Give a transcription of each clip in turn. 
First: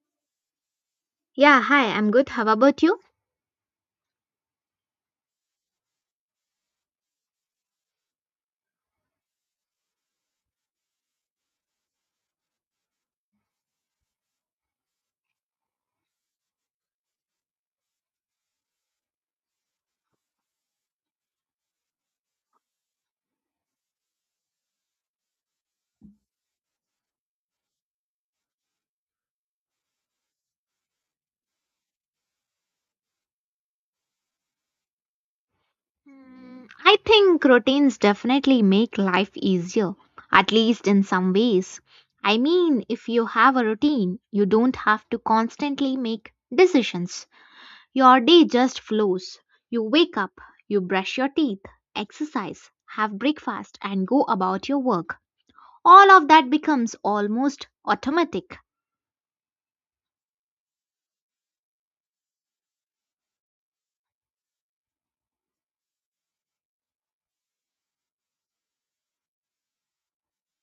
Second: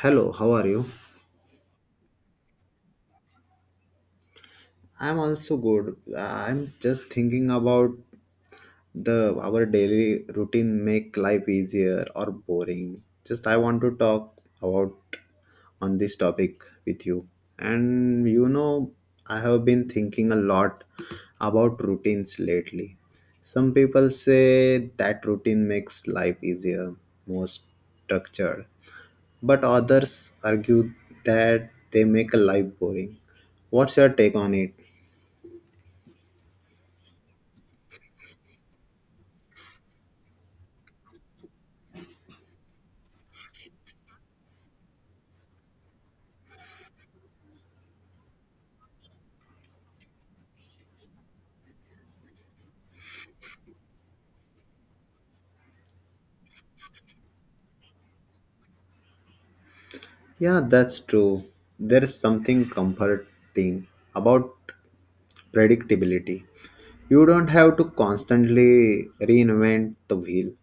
Hello, how are you? Yeah, hi, I'm good. How about you? I'm also good. I'm just thinking about the our daily routine make life easier or boring. Just I want to talk about on this topic with you. And you know, I have been thinking a lot about routines lately. Some people say that routine makes life easier, more structured, but others argue that they make a life boring. What's your take on it? I think routines definitely make life easier, at least in some ways. I mean, if you have a routine, you don't have to constantly make decisions. Your day just flows. You wake up, you brush your teeth, exercise, have breakfast, and go about your work. All of that becomes almost automatic. Yeah, that's true. There is something comforting about predictability. You don't have to constantly reinvent the wheel.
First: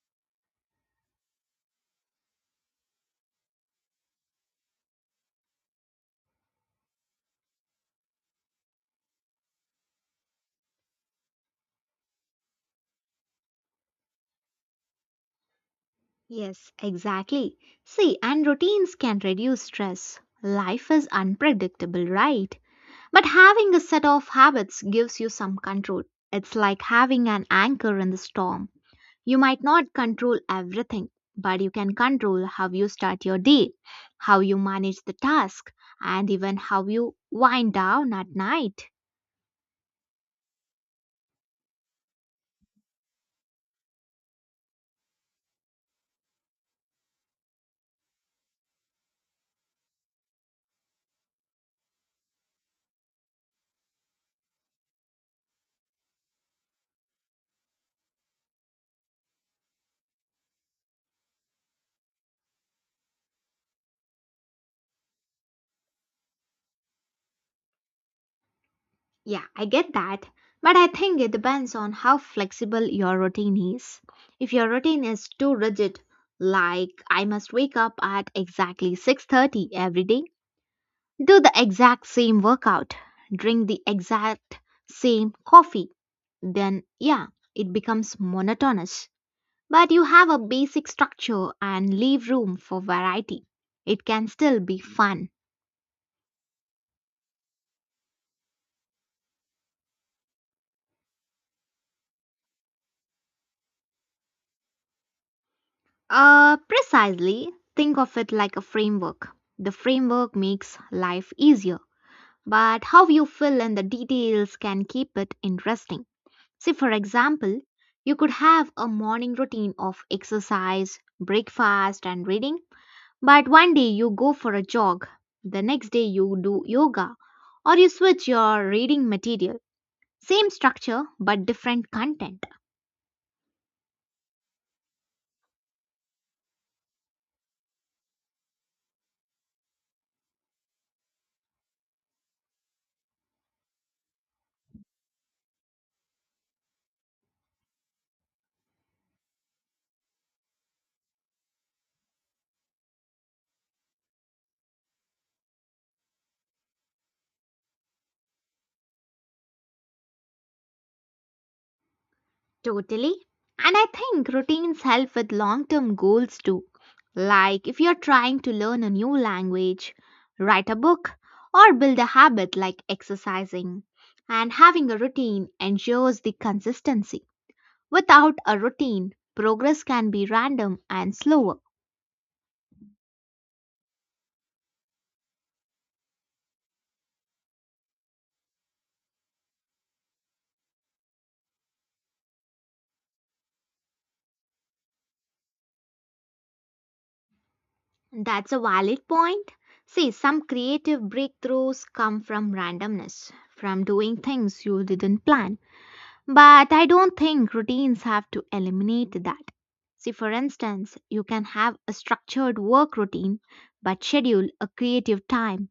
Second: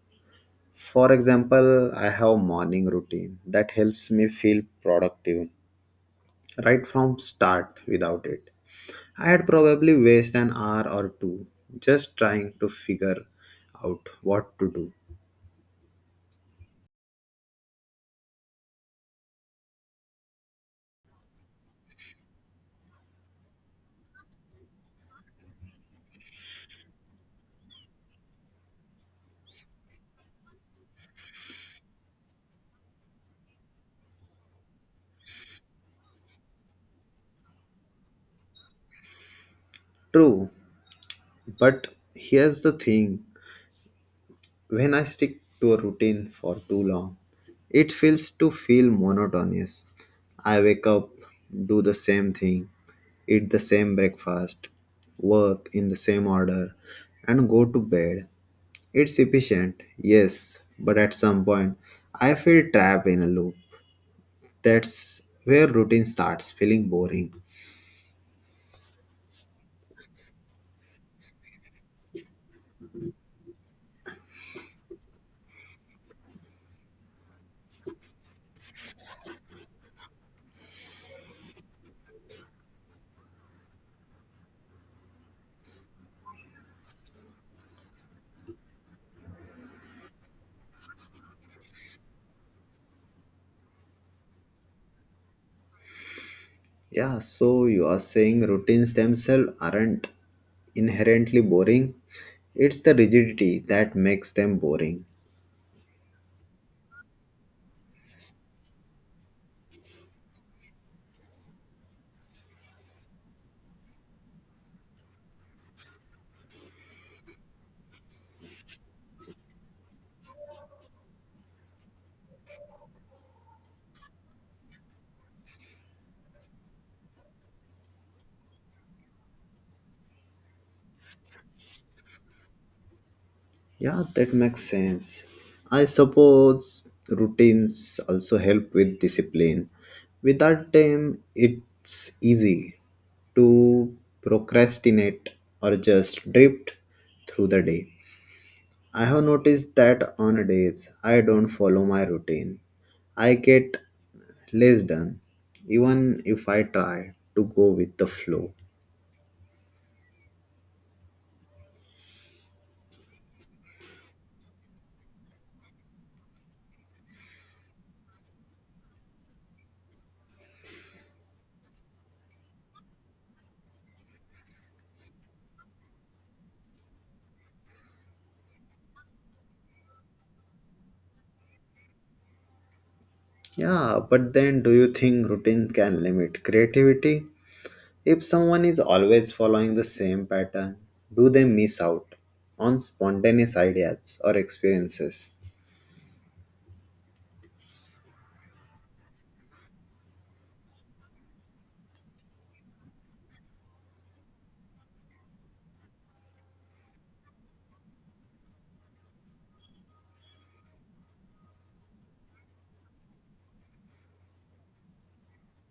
For example, I have morning routine that helps me feel productive right from start without it. I'd probably waste an hour or two just trying to figure out what to do. Yes, exactly. See, and routines can reduce stress. Life is unpredictable, right? But having a set of habits gives you some control. It's like having an anchor in the storm. You might not control everything, but you can control how you start your day, how you manage the task, and even how you wind down at night. True. But here's the thing, when I stick to a routine for too long, it feel monotonous. I wake up, do the same thing, eat the same breakfast, work in the same order, and go to bed. It's efficient, yes, but at some point, I feel trapped in a loop. That's where routine starts feeling boring. Yeah, I get that. But I think it depends on how flexible your routine is. If your routine is too rigid, like I must wake up at exactly 6:30 every day, do the exact same workout, drink the exact same coffee, then yeah, it becomes monotonous. But you have a basic structure and leave room for variety. It can still be fun. Yeah, so you are saying routines themselves aren't inherently boring. It's the rigidity that makes them boring. Precisely, think of it like a framework. The framework makes life easier, but how you fill in the details can keep it interesting. See, for example, you could have a morning routine of exercise, breakfast, and reading, but one day you go for a jog, the next day you do yoga, or you switch your reading material. Same structure, but different content. Yeah, that makes sense. I suppose routines also help with discipline. Without them, it's easy to procrastinate or just drift through the day. I have noticed that on days I don't follow my routine, I get less done, even if I try to go with the flow. Totally. And I think routines help with long term goals too. Like if you're trying to learn a new language, write a book, or build a habit like exercising. And having a routine ensures the consistency. Without a routine, progress can be random and slower. Yeah, but then do you think routine can limit creativity? If someone is always following the same pattern, do they miss out on spontaneous ideas or experiences? That's a valid point. See, some creative breakthroughs come from randomness, from doing things you didn't plan. But I don't think routines have to eliminate that. See, for instance, you can have a structured work routine but schedule a creative time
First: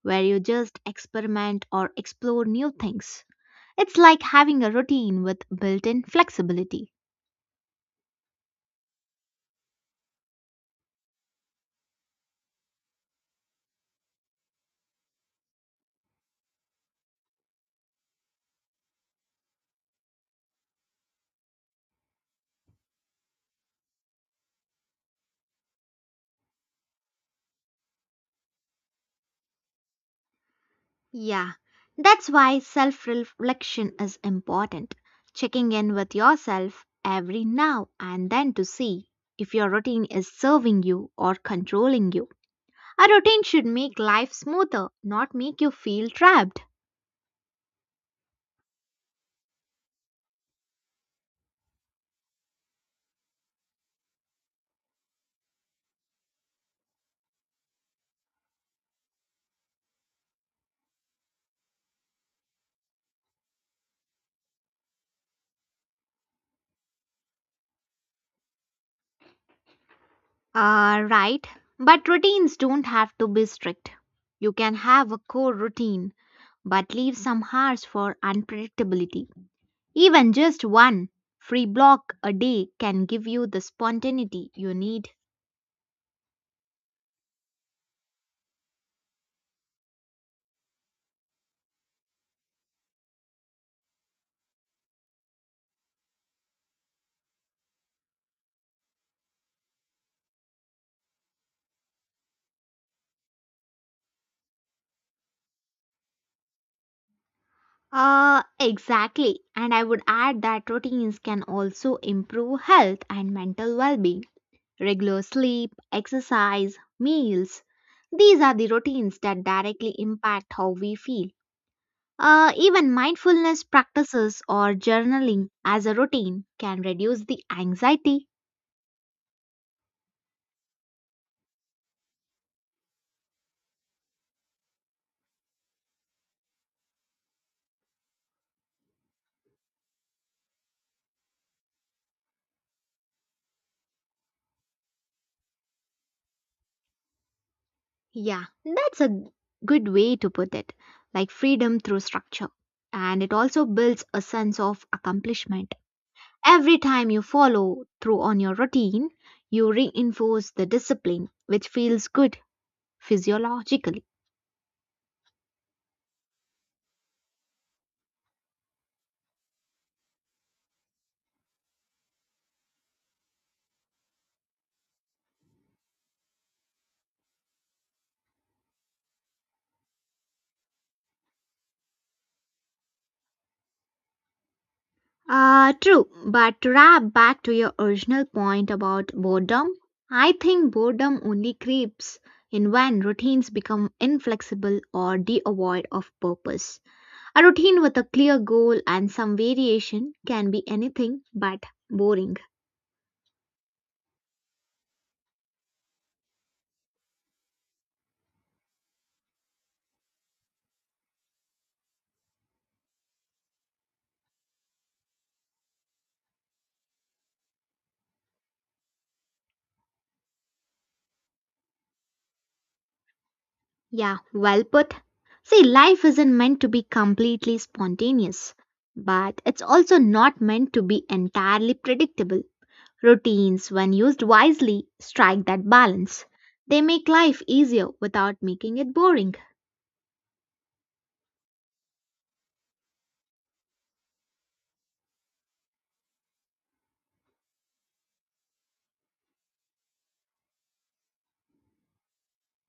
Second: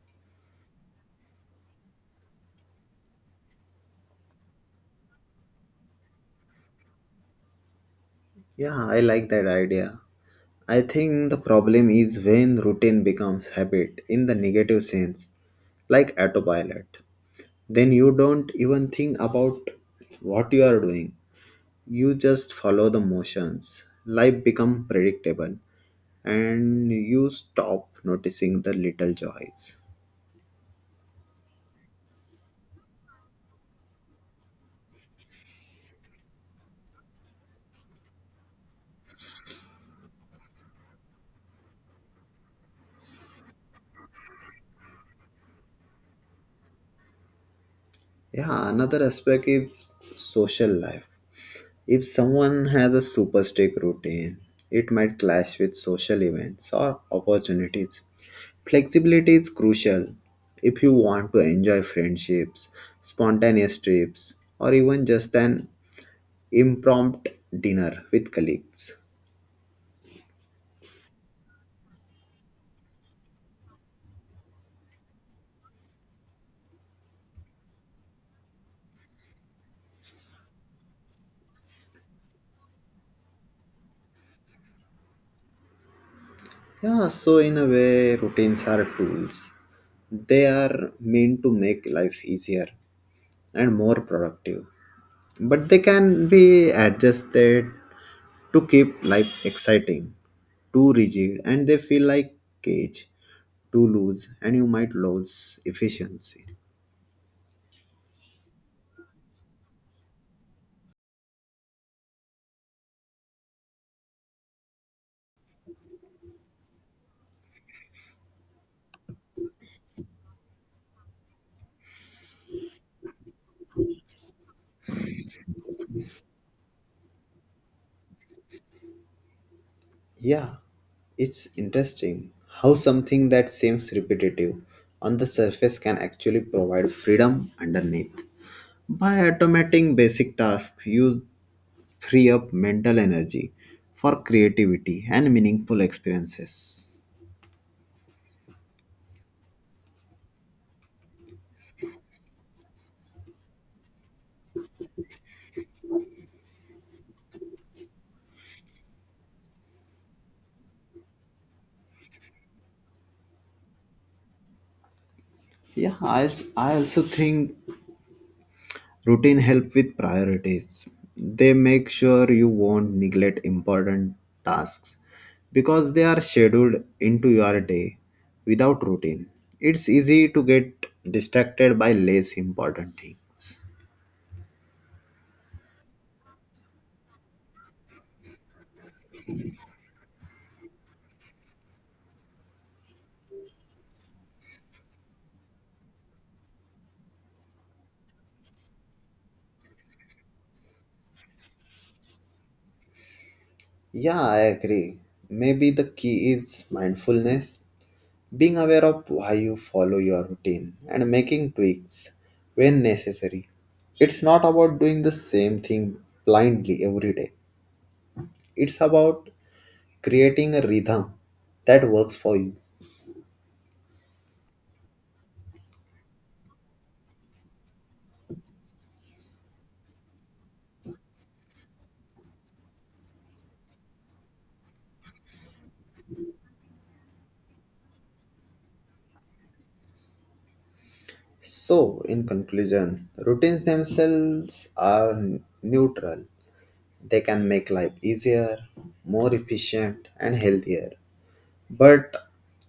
where you just experiment or explore new things. It's like having a routine with built in flexibility. Yeah, I like that idea. I think the problem is when routine becomes habit in the negative sense, like autopilot. Then you don't even think about what you are doing. You just follow the motions. Life become predictable and you stop noticing the little joys. Yeah, that's why self reflection is important. Checking in with yourself every now and then to see if your routine is serving you or controlling you. A routine should make life smoother, not make you feel trapped. Yeah, another aspect is social life. If someone has a super strict routine, it might clash with social events or opportunities. Flexibility is crucial if you want to enjoy friendships, spontaneous trips, or even just an impromptu dinner with colleagues. Right, but routines don't have to be strict. You can have a core routine, but leave some hours for unpredictability. Even just one free block a day can give you the spontaneity you need. Yeah, so in a way, routines are tools. They are meant to make life easier and more productive, but they can be adjusted to keep life exciting. Too rigid, and they feel like cage. Too loose, and you might lose efficiency. Exactly. And I would add that routines can also improve health and mental well being. Regular sleep, exercise, meals. These are the routines that directly impact how we feel. Even mindfulness practices or journaling as a routine can reduce the anxiety. Yeah, it's interesting how something that seems repetitive on the surface can actually provide freedom underneath. By automating basic tasks, you free up mental energy for creativity and meaningful experiences. Yeah, that's a good way to put it, like freedom through structure. And it also builds a sense of accomplishment. Every time you follow through on your routine, you reinforce the discipline, which feels good physiologically. Yeah, I also think routine help with priorities. They make sure you won't neglect important tasks because they are scheduled into your day. Without routine, it's easy to get distracted by less important things. True, but to wrap back to your original point about boredom, I think boredom only creeps in when routines become inflexible or devoid of purpose. A routine with a clear goal and some variation can be anything but boring. Yeah, I agree. Maybe the key is mindfulness, being aware of why you follow your routine and making tweaks when necessary. It's not about doing the same thing blindly every day. It's about creating a rhythm that works for you. Yeah, well put. See, life isn't meant to be completely spontaneous, but it's also not meant to be entirely predictable. Routines, when used wisely, strike that balance. They make life easier without making it boring. So, in conclusion, routines themselves are neutral. They can make life easier, more efficient, and healthier. But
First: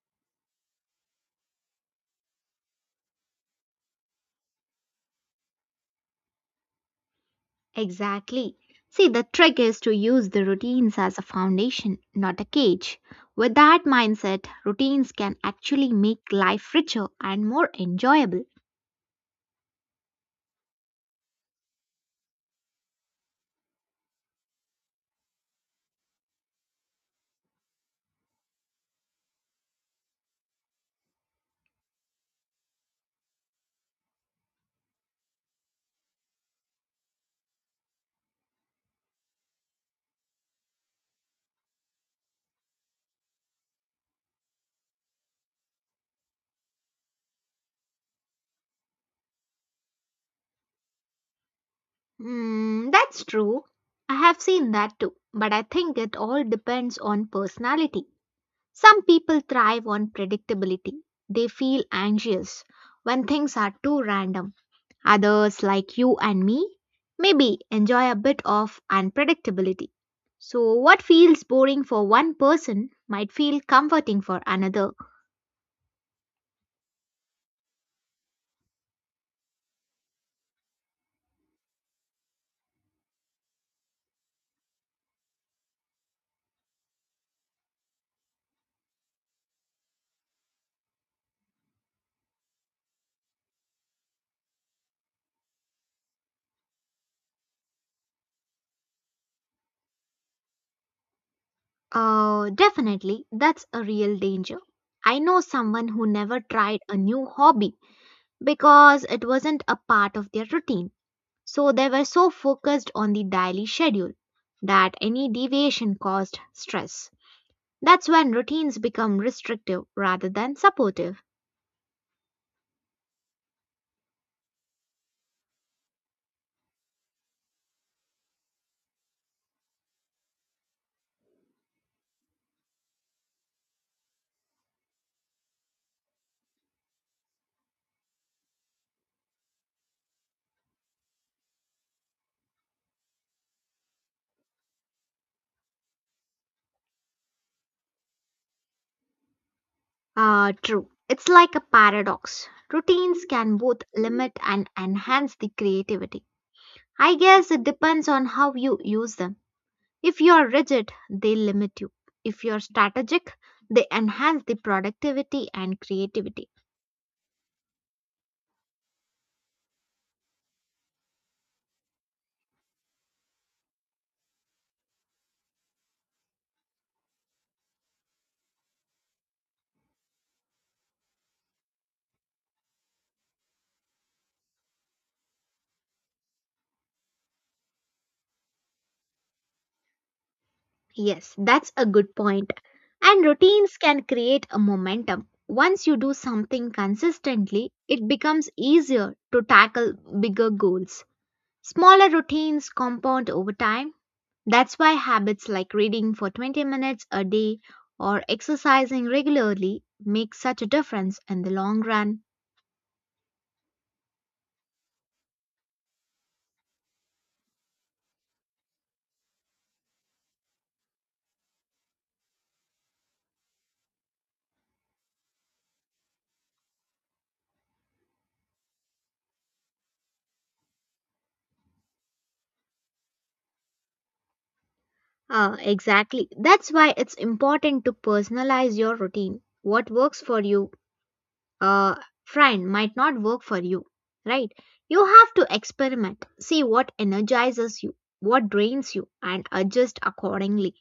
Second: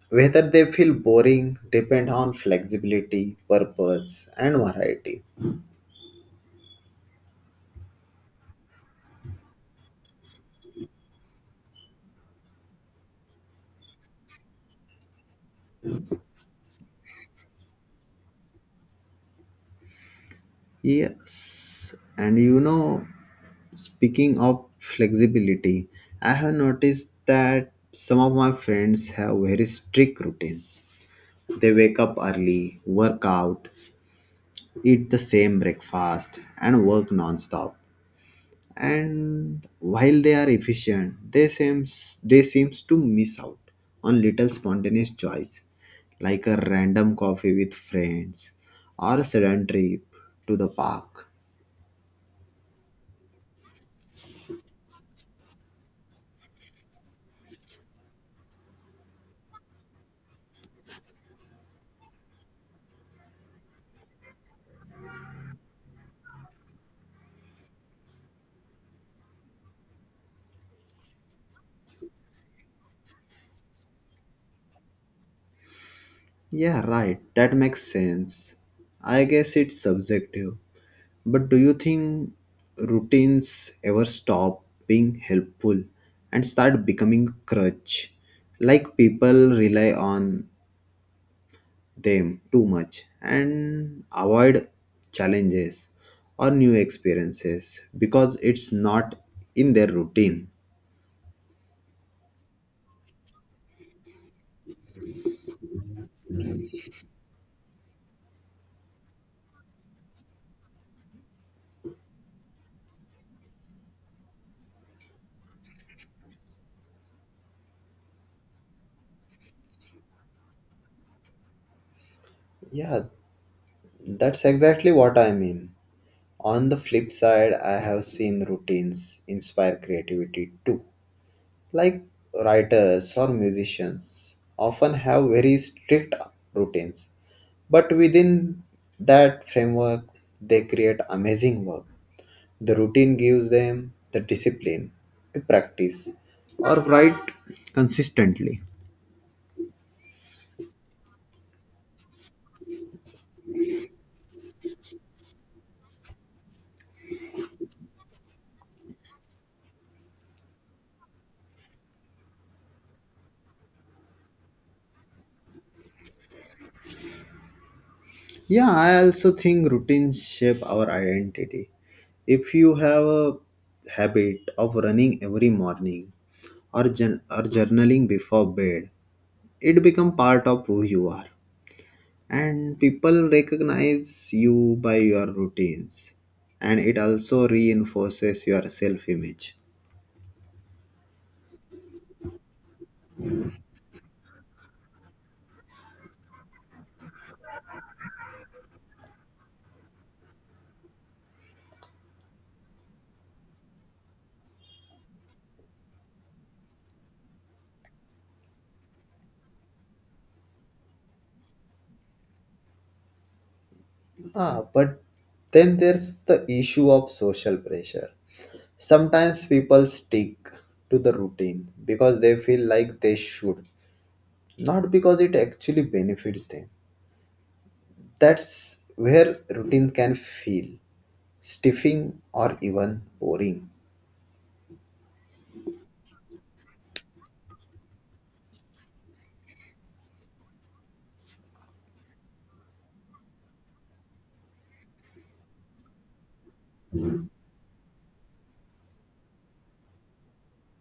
whether they feel boring depends on flexibility, purpose, and variety. Exactly. See, the trick is to use the routines as a foundation, not a cage. With that mindset, routines can actually make life richer and more enjoyable. Yes, and you know, speaking of flexibility, I have noticed that some of my friends have very strict routines. They wake up early, work out, eat the same breakfast, and work non-stop. And while they are efficient, they seems to miss out on little spontaneous joys, like a random coffee with friends or a sudden trip to the park. That's true. I have seen that too, but I think it all depends on personality. Some people thrive on predictability. They feel anxious when things are too random. Others, like you and me, maybe enjoy a bit of unpredictability. So, what feels boring for one person might feel comforting for another. Yeah, right. That makes sense. I guess it's subjective. But do you think routines ever stop being helpful and start becoming crutch? Like people rely on them too much and avoid challenges or new experiences because it's not in their routine. Definitely, that's a real danger. I know someone who never tried a new hobby because it wasn't a part of their routine. So they were so focused on the daily schedule that any deviation caused stress. That's when routines become restrictive rather than supportive. Yeah, that's exactly what I mean. On the flip side, I have seen routines inspire creativity too, like writers or musicians often have very strict routines, but within that framework they create amazing work. The routine gives them the discipline to practice or write consistently. True. It's like a paradox. Routines can both limit and enhance the creativity. I guess it depends on how you use them. If you are rigid, they limit you. If you are strategic, they enhance the productivity and creativity. Yeah, I also think routines shape our identity. If you have a habit of running every morning, or journaling before bed, it becomes part of who you are, and people recognize you by your routines, and it also reinforces your self image. Yes, that's a good point. And routines can create a momentum. Once you do something consistently, it becomes easier to tackle bigger goals. Smaller routines compound over time. That's why habits like reading for 20 minutes a day or exercising regularly make such a difference in the long run. Ah, but then there's the issue of social pressure. Sometimes people stick to the routine because they feel like they should, not because it actually benefits them. That's where routine can feel stiffing or even boring. Exactly. That's why it's important to personalize your routine. What works for you uh, friend might not work for you, right? You have to experiment, see what energizes you, what drains you, and adjust accordingly.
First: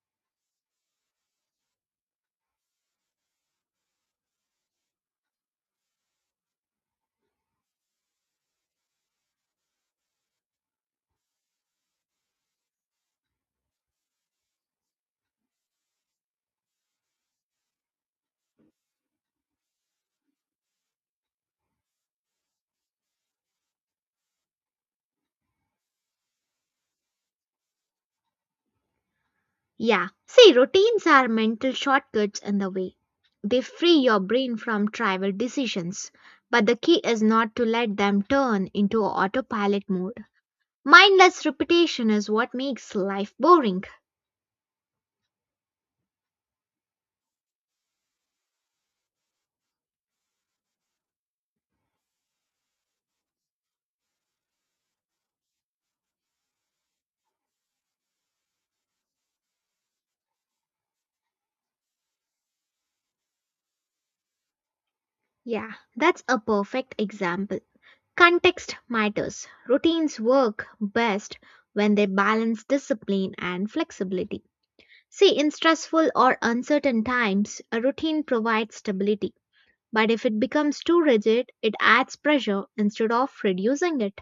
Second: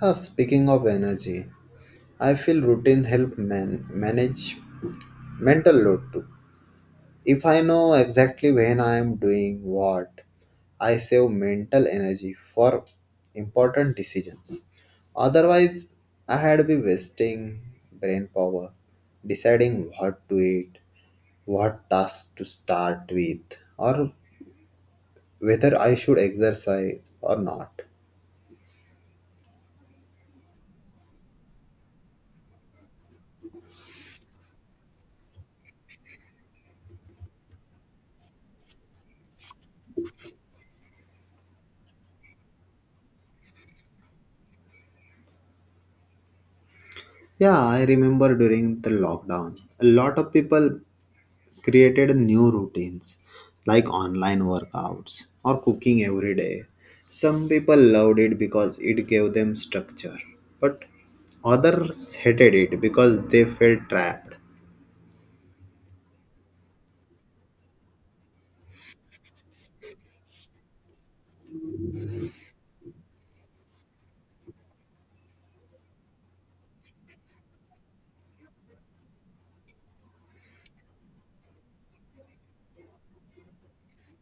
Yeah, speaking of energy, I feel routine help manage mental load too. If I know exactly when I am doing what, I save mental energy for important decisions. Otherwise, I had be wasting brain power deciding what to eat, what task to start with, or whether I should exercise or not. Yeah, see, routines are mental shortcuts in the way. They free your brain from trivial decisions, but the key is not to let them turn into autopilot mode. Mindless repetition is what makes life boring. Yeah, I remember during the lockdown, a lot of people created new routines like online workouts or cooking every day. Some people loved it because it gave them structure, but others hated it because they felt trapped. Yeah, that's a perfect example. Context matters. Routines work best when they balance discipline and flexibility. See, in stressful or uncertain times, a routine provides stability. But if it becomes too rigid, it adds pressure instead of reducing it.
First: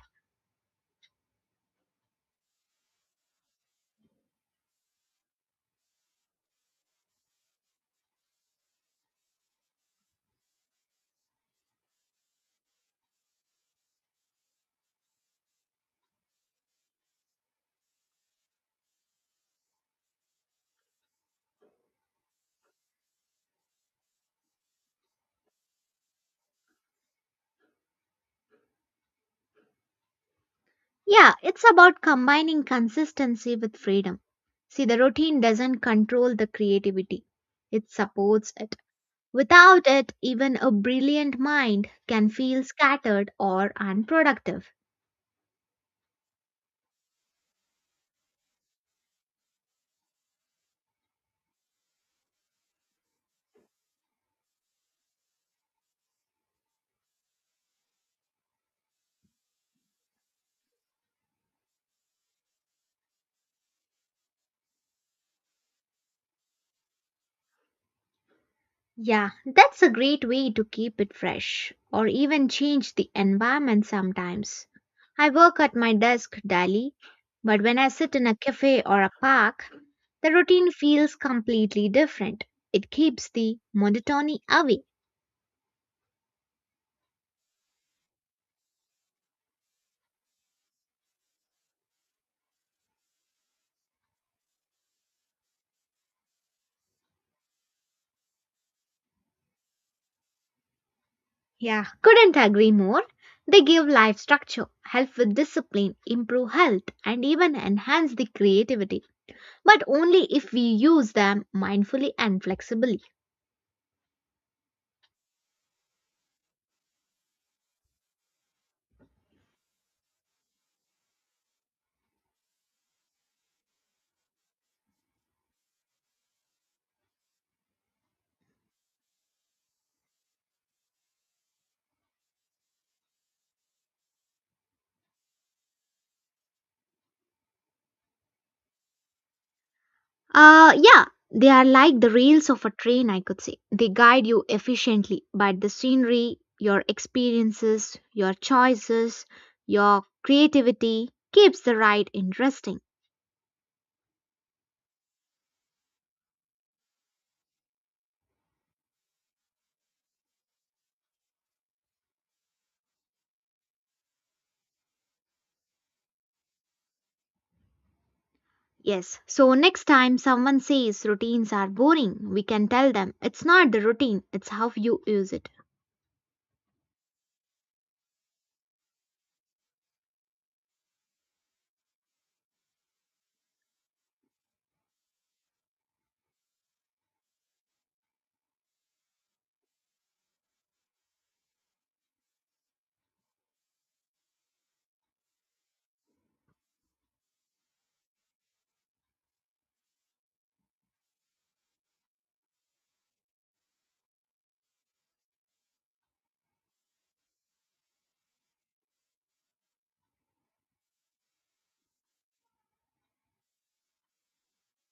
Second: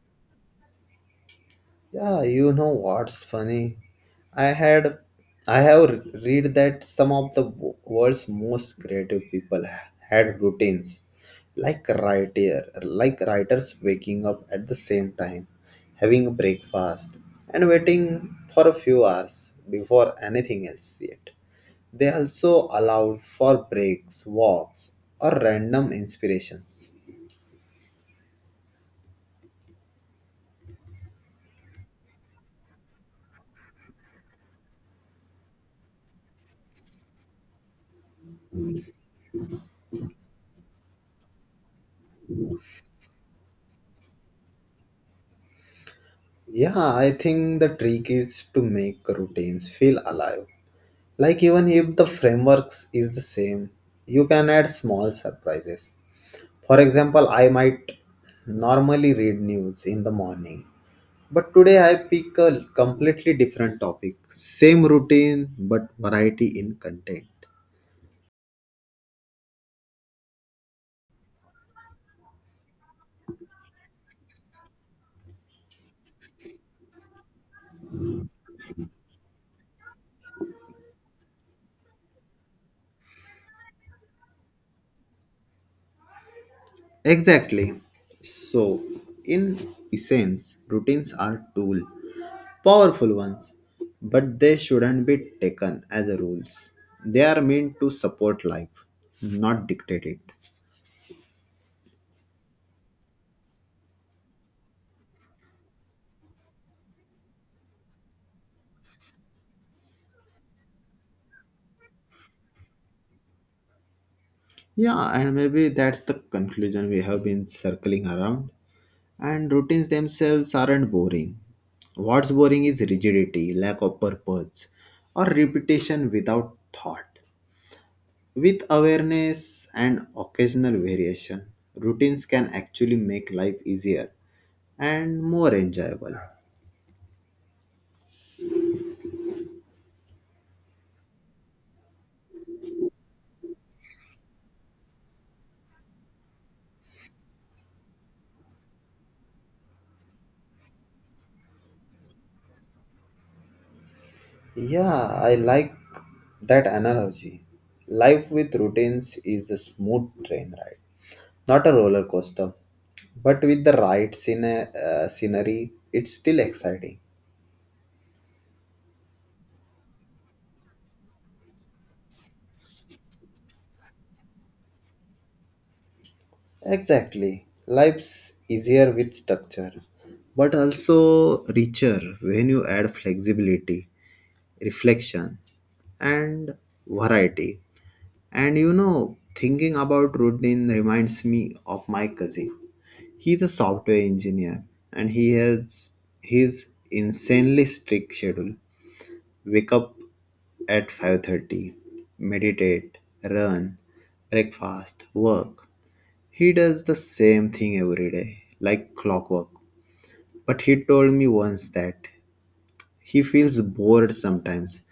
Yeah, you know what's funny? I had I have read that some of the world's most creative people had routines, like writers waking up at the same time, having a breakfast and waiting for a few hours before anything else yet. They also allowed for breaks, walks, or random inspirations. Yeah, it's about combining consistency with freedom. See, the routine doesn't control the creativity, it supports it. Without it, even a brilliant mind can feel scattered or unproductive. Yeah, I think the trick is to make routines feel alive. Like even if the frameworks is the same, you can add small surprises. For example, I might normally read news in the morning, but today I pick a completely different topic. Same routine, but variety in content. Yeah, that's a great way to keep it fresh or even change the environment sometimes. I work at my desk daily, but when I sit in a cafe or a park, the routine feels completely different. It keeps the monotony away. Exactly. So, in essence, routines are tool, powerful ones, but they shouldn't be taken as rules. They are meant to support life, not dictate it. Yeah, couldn't agree more. They give life structure, help with discipline, improve health, and even enhance the creativity, but only if we use them mindfully and flexibly. Yeah, and maybe that's the conclusion we have been circling around. And routines themselves aren't boring. What's boring is rigidity, lack of purpose, or repetition without thought. With awareness and occasional variation, routines can actually make life easier and more enjoyable. Yeah, they are like the rails of a train, I could say. They guide you efficiently, but the scenery, your experiences, your choices, your creativity keeps the ride interesting. Yeah, I like that analogy. Life with routines is a smooth train ride. Not a roller coaster, but with the right scenery, it's still exciting. Yes, so next time someone says routines are boring, we can tell them it's not the routine, it's how you use it. Exactly. Life's easier with structure, but also richer when you add flexibility, reflection, and variety. And you know, thinking about routine reminds me of my cousin. He's a software engineer and he has his insanely strict schedule. Wake up at 5:30, meditate, run, breakfast, work. He does the same thing every day like clockwork, but he told me once that he feels bored sometimes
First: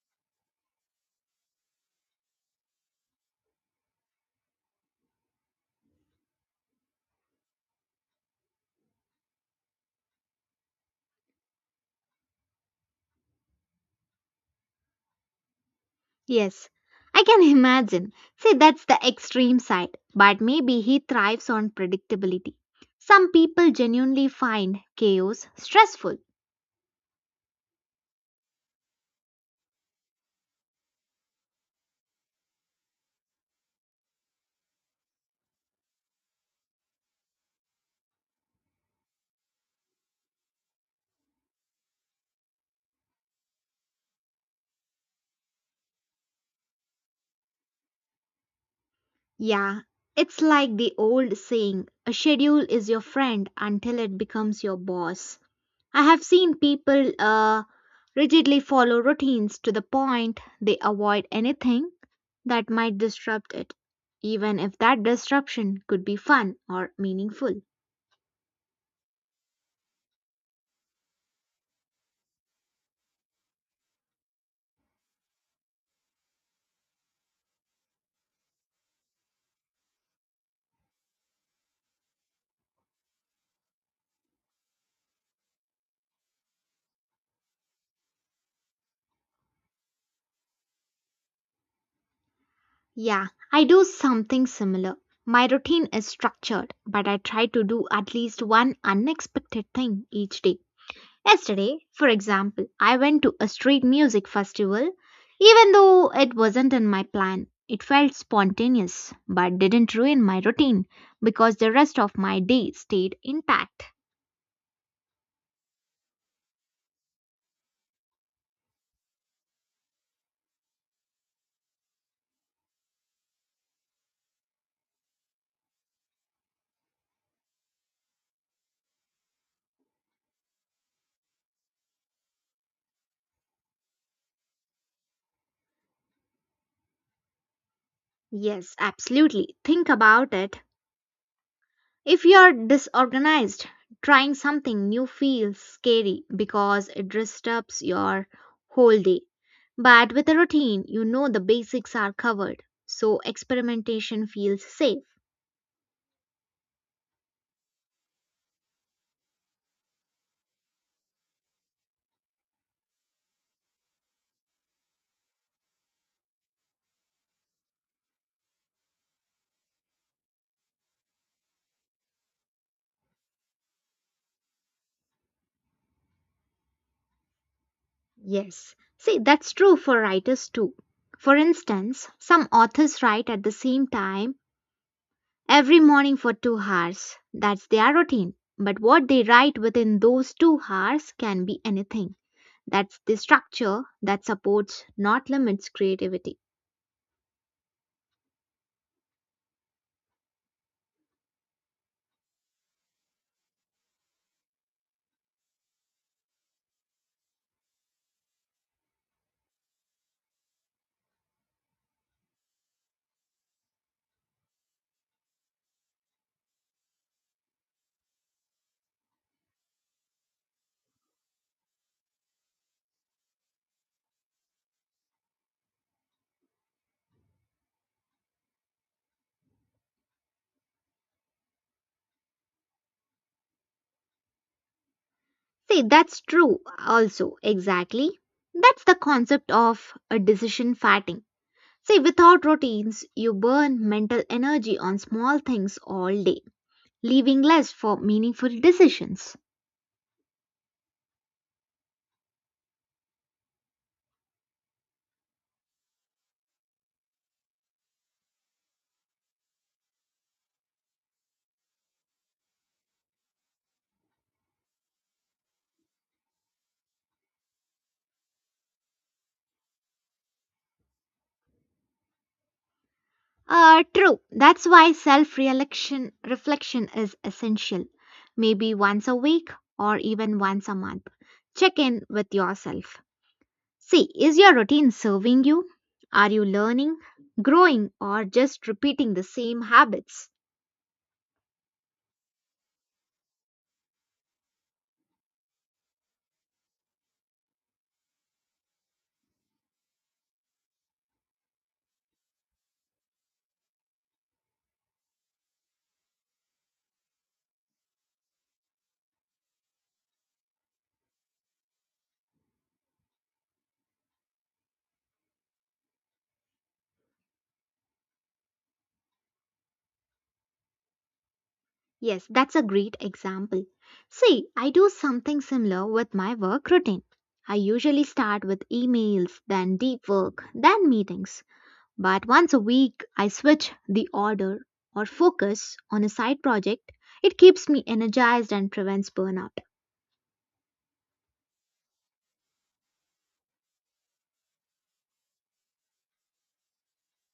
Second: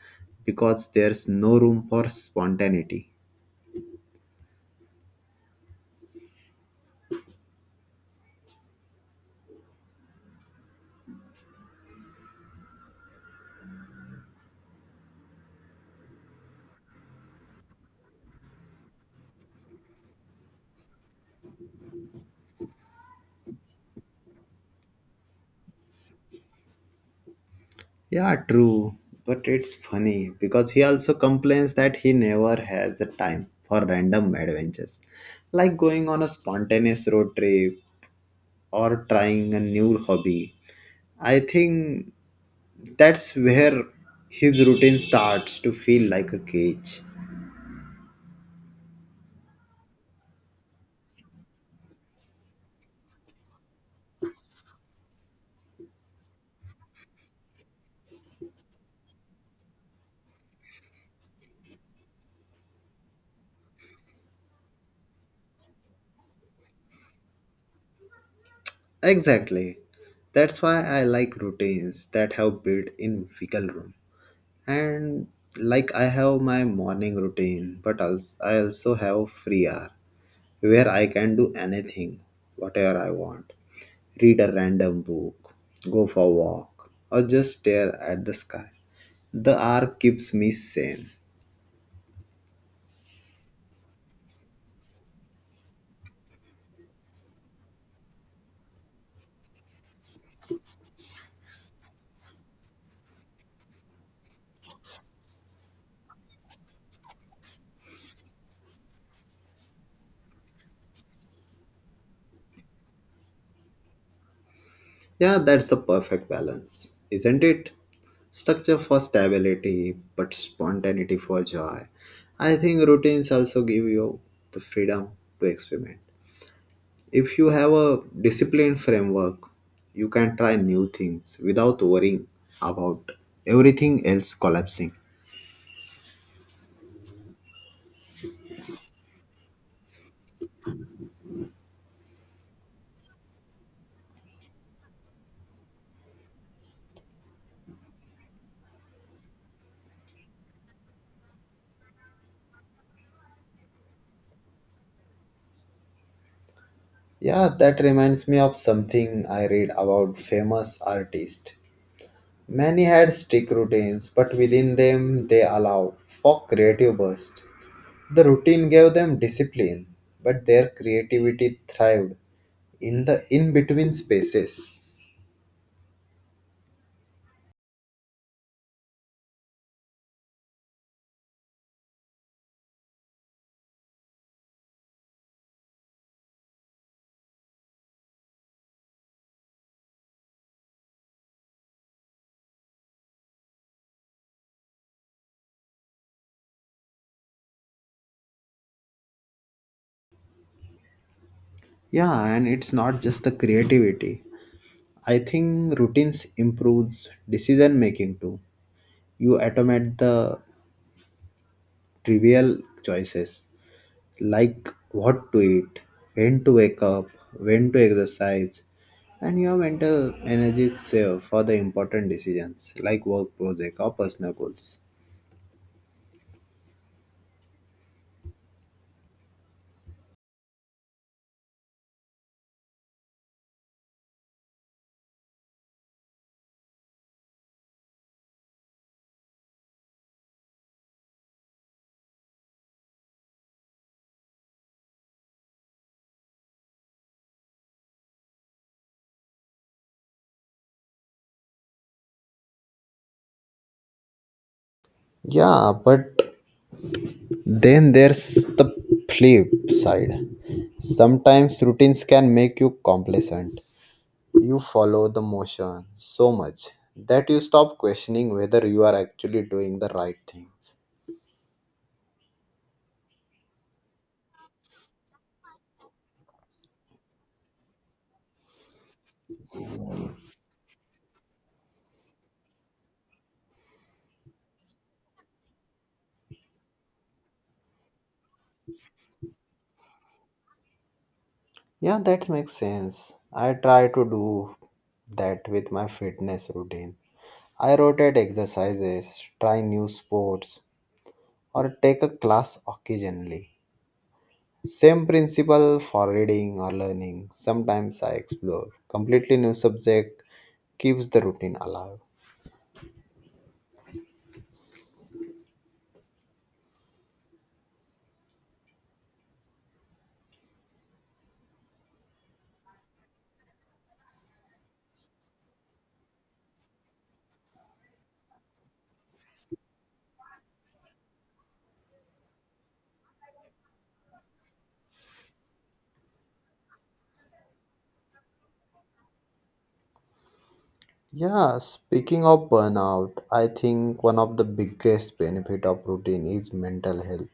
because there's no room for spontaneity. Yes, I can imagine. See, that's the extreme side, but maybe he thrives on predictability. Some people genuinely find chaos stressful. Yeah, true, but it's funny because he also complains that he never has the time for random adventures, like going on a spontaneous road trip or trying a new hobby. I think that's where his routine starts to feel like a cage. Yeah, it's like the old saying a schedule is your friend until it becomes your boss. I have seen people rigidly follow routines to the point they avoid anything that might disrupt it, even if that disruption could be fun or meaningful. Exactly. That's why I like routines that have built in wiggle room. And like I have my morning routine, but I also have free hour where I can do anything, whatever I want. Read a random book, go for a walk, or just stare at the sky. The hour keeps me sane. Yeah, I do something similar. My routine is structured, but I try to do at least one unexpected thing each day. Yesterday, for example, I went to a street music festival. Even though it wasn't in my plan, it felt spontaneous but didn't ruin my routine because the rest of my day stayed intact. Yeah, that's the perfect balance, isn't it? Structure for stability, but spontaneity for joy. I think routines also give you the freedom to experiment. If you have a disciplined framework, you can try new things without worrying about everything else collapsing. Yes, absolutely. Think about it. If you're disorganized, trying something new feels scary because it disrupts your whole day. But with a routine, you know the basics are covered, so experimentation feels safe. Yeah, that reminds me of something I read about famous artists. Many had strict routines, but within them they allowed for creative bursts. The routine gave them discipline, but their creativity thrived in the in between spaces. Yes. See, that's true for writers too. For instance, some authors write at the same time every morning for 2 hours. That's their routine. But what they write within those 2 hours can be anything. That's the structure that supports, not limits, creativity. Yeah, and it's not just the creativity. I think routines improves decision making too. You automate the trivial choices, like what to eat, when to wake up, when to exercise, and your mental energy is saved for the important decisions like work project or personal goals. See, that's true also, exactly. That's the concept of a decision fatting. See, without routines, you burn mental energy on small things all day leaving less for meaningful decisions. Yeah, but then there's the flip side. Sometimes routines can make you complacent. You follow the motion so much that you stop questioning whether you are actually doing the right things. True. That's why self reflection is essential. Maybe once a week or even once a month. Check in with yourself. See, is your routine serving you? Are you learning, growing, or just repeating the same habits? Yeah, that makes sense. I try to do that with my fitness routine. I rotate exercises, try new sports, or take a class occasionally. Same principle for reading or learning. Sometimes I explore completely new subject keeps the routine alive. Yes, that's a great example. See, I do something similar with my work routine. I usually start with emails, then deep work, then meetings. But once a week, I switch the order or focus on a side project. It keeps me energized and prevents burnout. Yeah, speaking of burnout, I think one of the biggest benefit of routine is mental health.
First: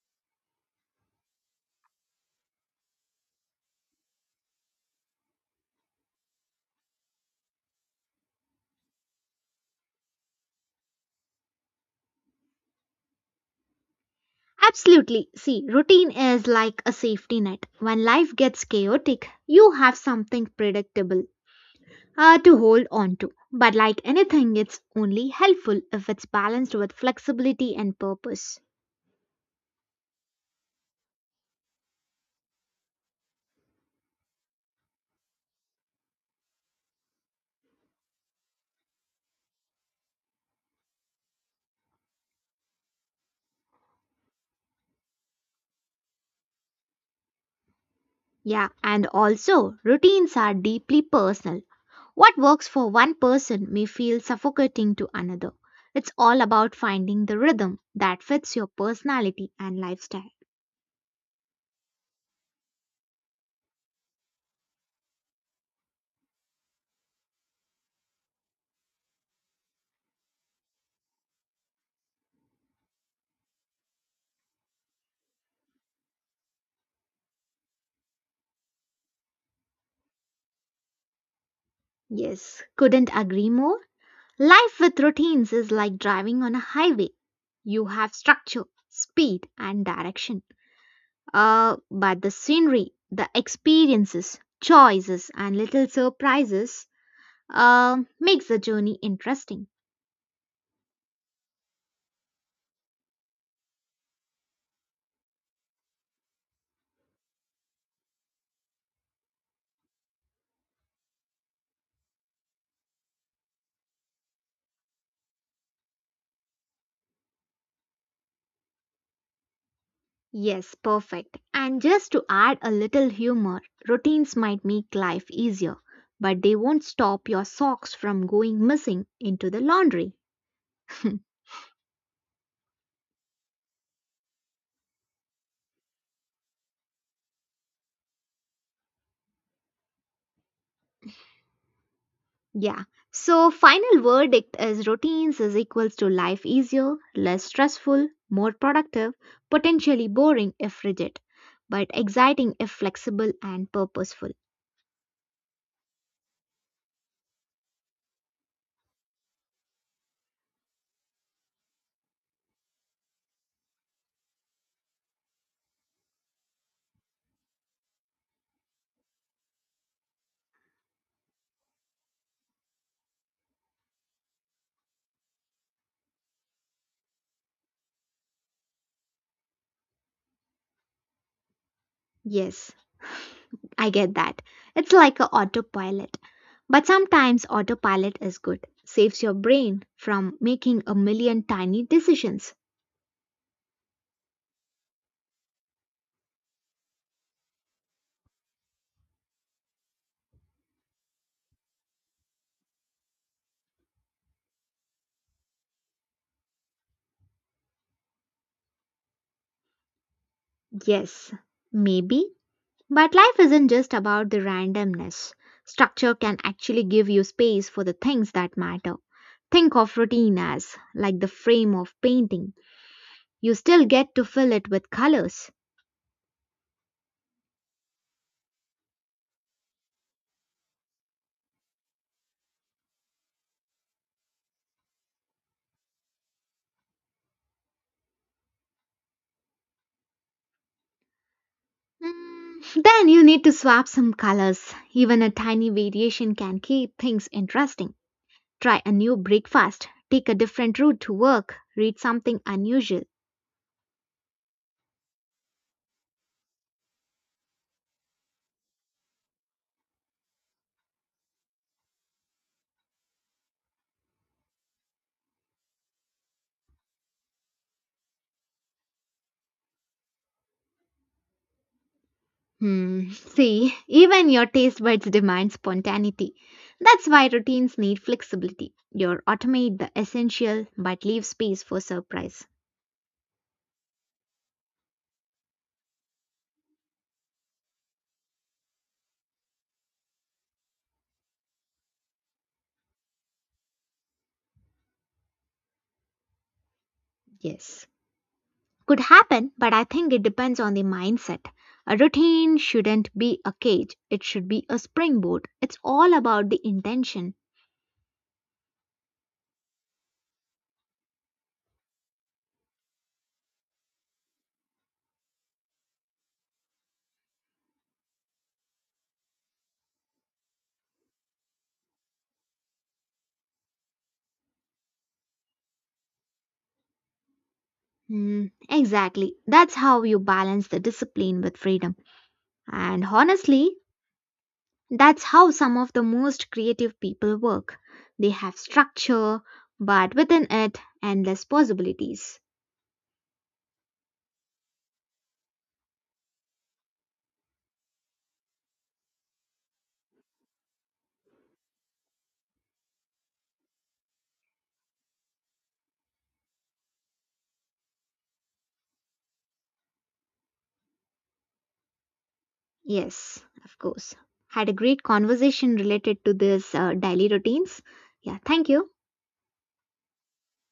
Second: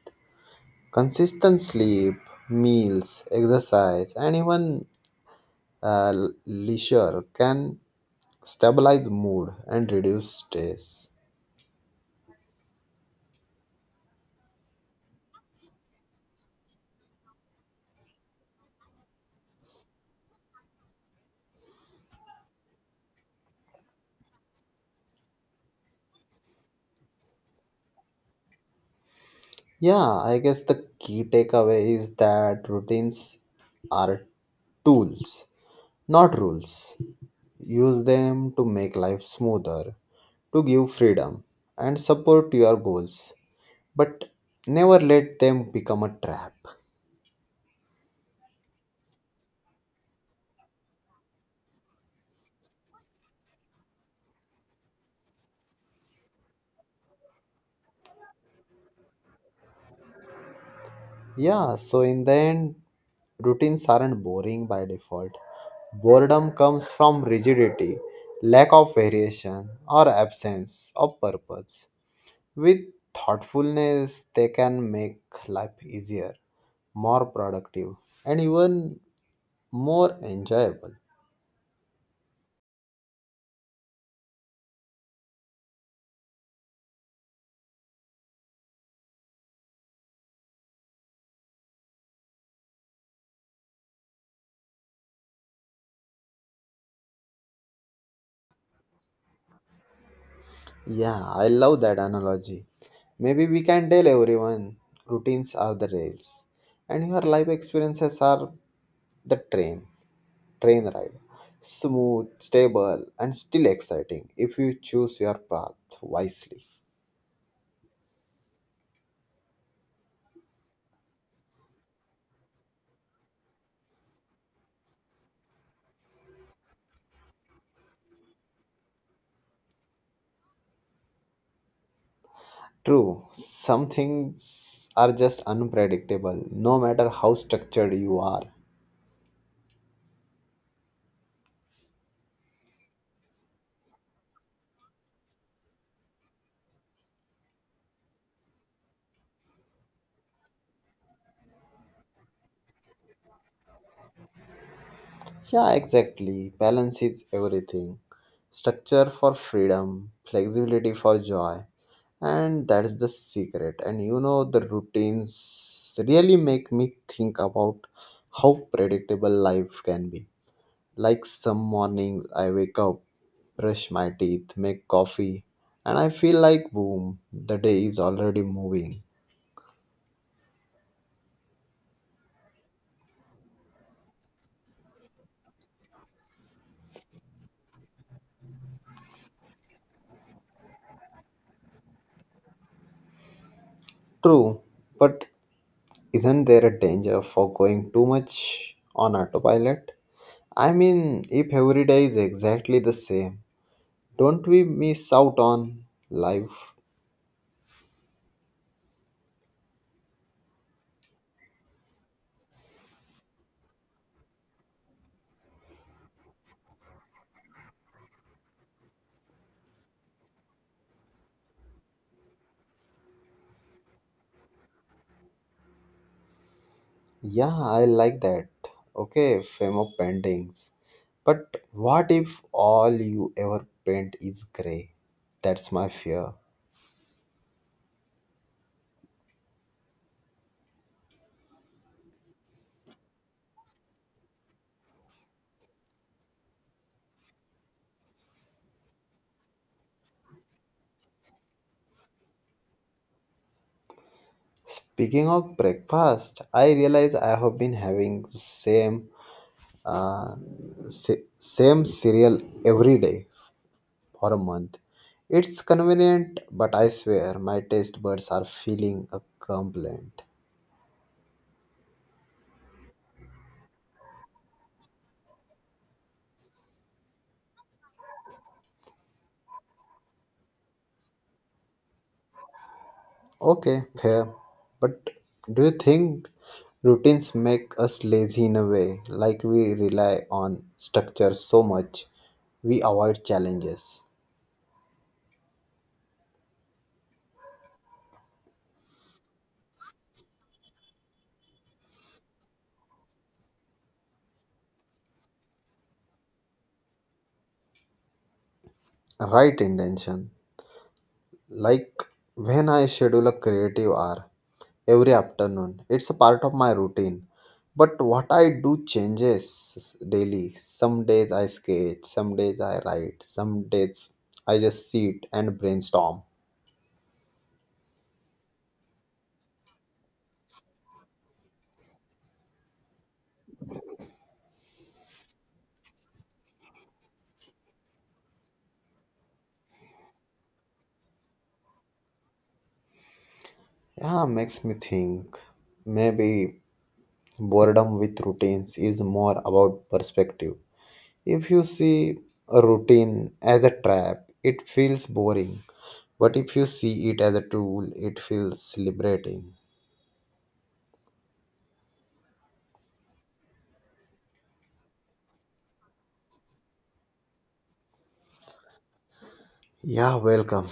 Consistent sleep, meals, exercise, and even uh, leisure can stabilize mood and reduce stress. Absolutely. See, routine is like a safety net. When life gets chaotic, you have something predictable to hold on to. But like anything, it's only helpful if it's balanced with flexibility and purpose. Yeah, I guess the key takeaway is that routines are tools, not rules. Use them to make life smoother, to give freedom, and support your goals. But never let them become a trap. Yeah, and also routines are deeply personal. What works for one person may feel suffocating to another. It's all about finding the rhythm that fits your personality and lifestyle. Yeah, so in the end, routines aren't boring by default. Boredom comes from rigidity, lack of variation, or absence of purpose. With thoughtfulness, they can make life easier, more productive, and even more enjoyable. Yes, couldn't agree more. Life with routines is like driving on a highway. You have structure, speed, and direction. But the scenery, the experiences, choices, and little surprises makes the journey interesting. Yeah, I love that analogy. Maybe we can tell everyone routines are the rails and your life experiences are the train ride. Smooth, stable, and still exciting if you choose your path wisely. Yes, perfect. And just to add a little humor, routines might make life easier, but they won't stop your socks from going missing into the laundry. True, some things are just unpredictable no matter how structured you are. Yeah. So final verdict is routines is equals to life easier, less stressful, more productive, potentially boring if rigid, but exciting if flexible and purposeful. Yeah, exactly. Balance is everything. Structure for freedom, flexibility for joy, and that's the secret. And you know, the routines really make me think about how predictable life can be. Like some mornings, I wake up, brush my teeth, make coffee, and I feel like, boom, the day is already moving. Yes. I get that. It's like a autopilot. But sometimes autopilot is good. Saves your brain from making a million tiny decisions. True, but isn't there a danger for going too much on autopilot? I mean, if every day is exactly the same, don't we miss out on life? Yes, maybe. But life isn't just about the randomness. Structure can actually give you space for the things that matter. Think of routine as like the frame of painting. You still get to fill it with colors. Yeah, I like that. Okay, fame of paintings. But what if all you ever paint is grey? That's my fear. Then you need to swap some colors. Even a tiny variation can keep things interesting. Try a new breakfast, take a different route to work, read something unusual. Speaking of breakfast, I realize I have been having the same uh, same cereal every day for a month. It's convenient, but I swear my taste buds are feeling a complaint. See, even your taste buds demand spontaneity. That's why routines need flexibility. You automate the essential but leave space for surprise. Okay, fair. But do you think routines make us lazy in a way? Like we rely on structure so much, we avoid challenges. Yes. Could happen, but I think it depends on the mindset. A routine shouldn't be a cage, it should be a springboard. It's all about the intention. Right intention. Like when I schedule a creative hour, every afternoon. It's a part of my routine. But what I do changes daily. Some days I sketch, some days I write, some days I just sit and brainstorm. Exactly. That's how you balance the discipline with freedom. And honestly, that's how some of the most creative people work. They have structure, but within it, endless possibilities. Yeah, makes me think. Maybe boredom with routines is more about perspective. If you see a routine as a trap, it feels boring. But if you see it as a tool, it feels liberating. Yes, of course. Had a great conversation related to this daily routines. Yeah, thank you. Yeah, welcome.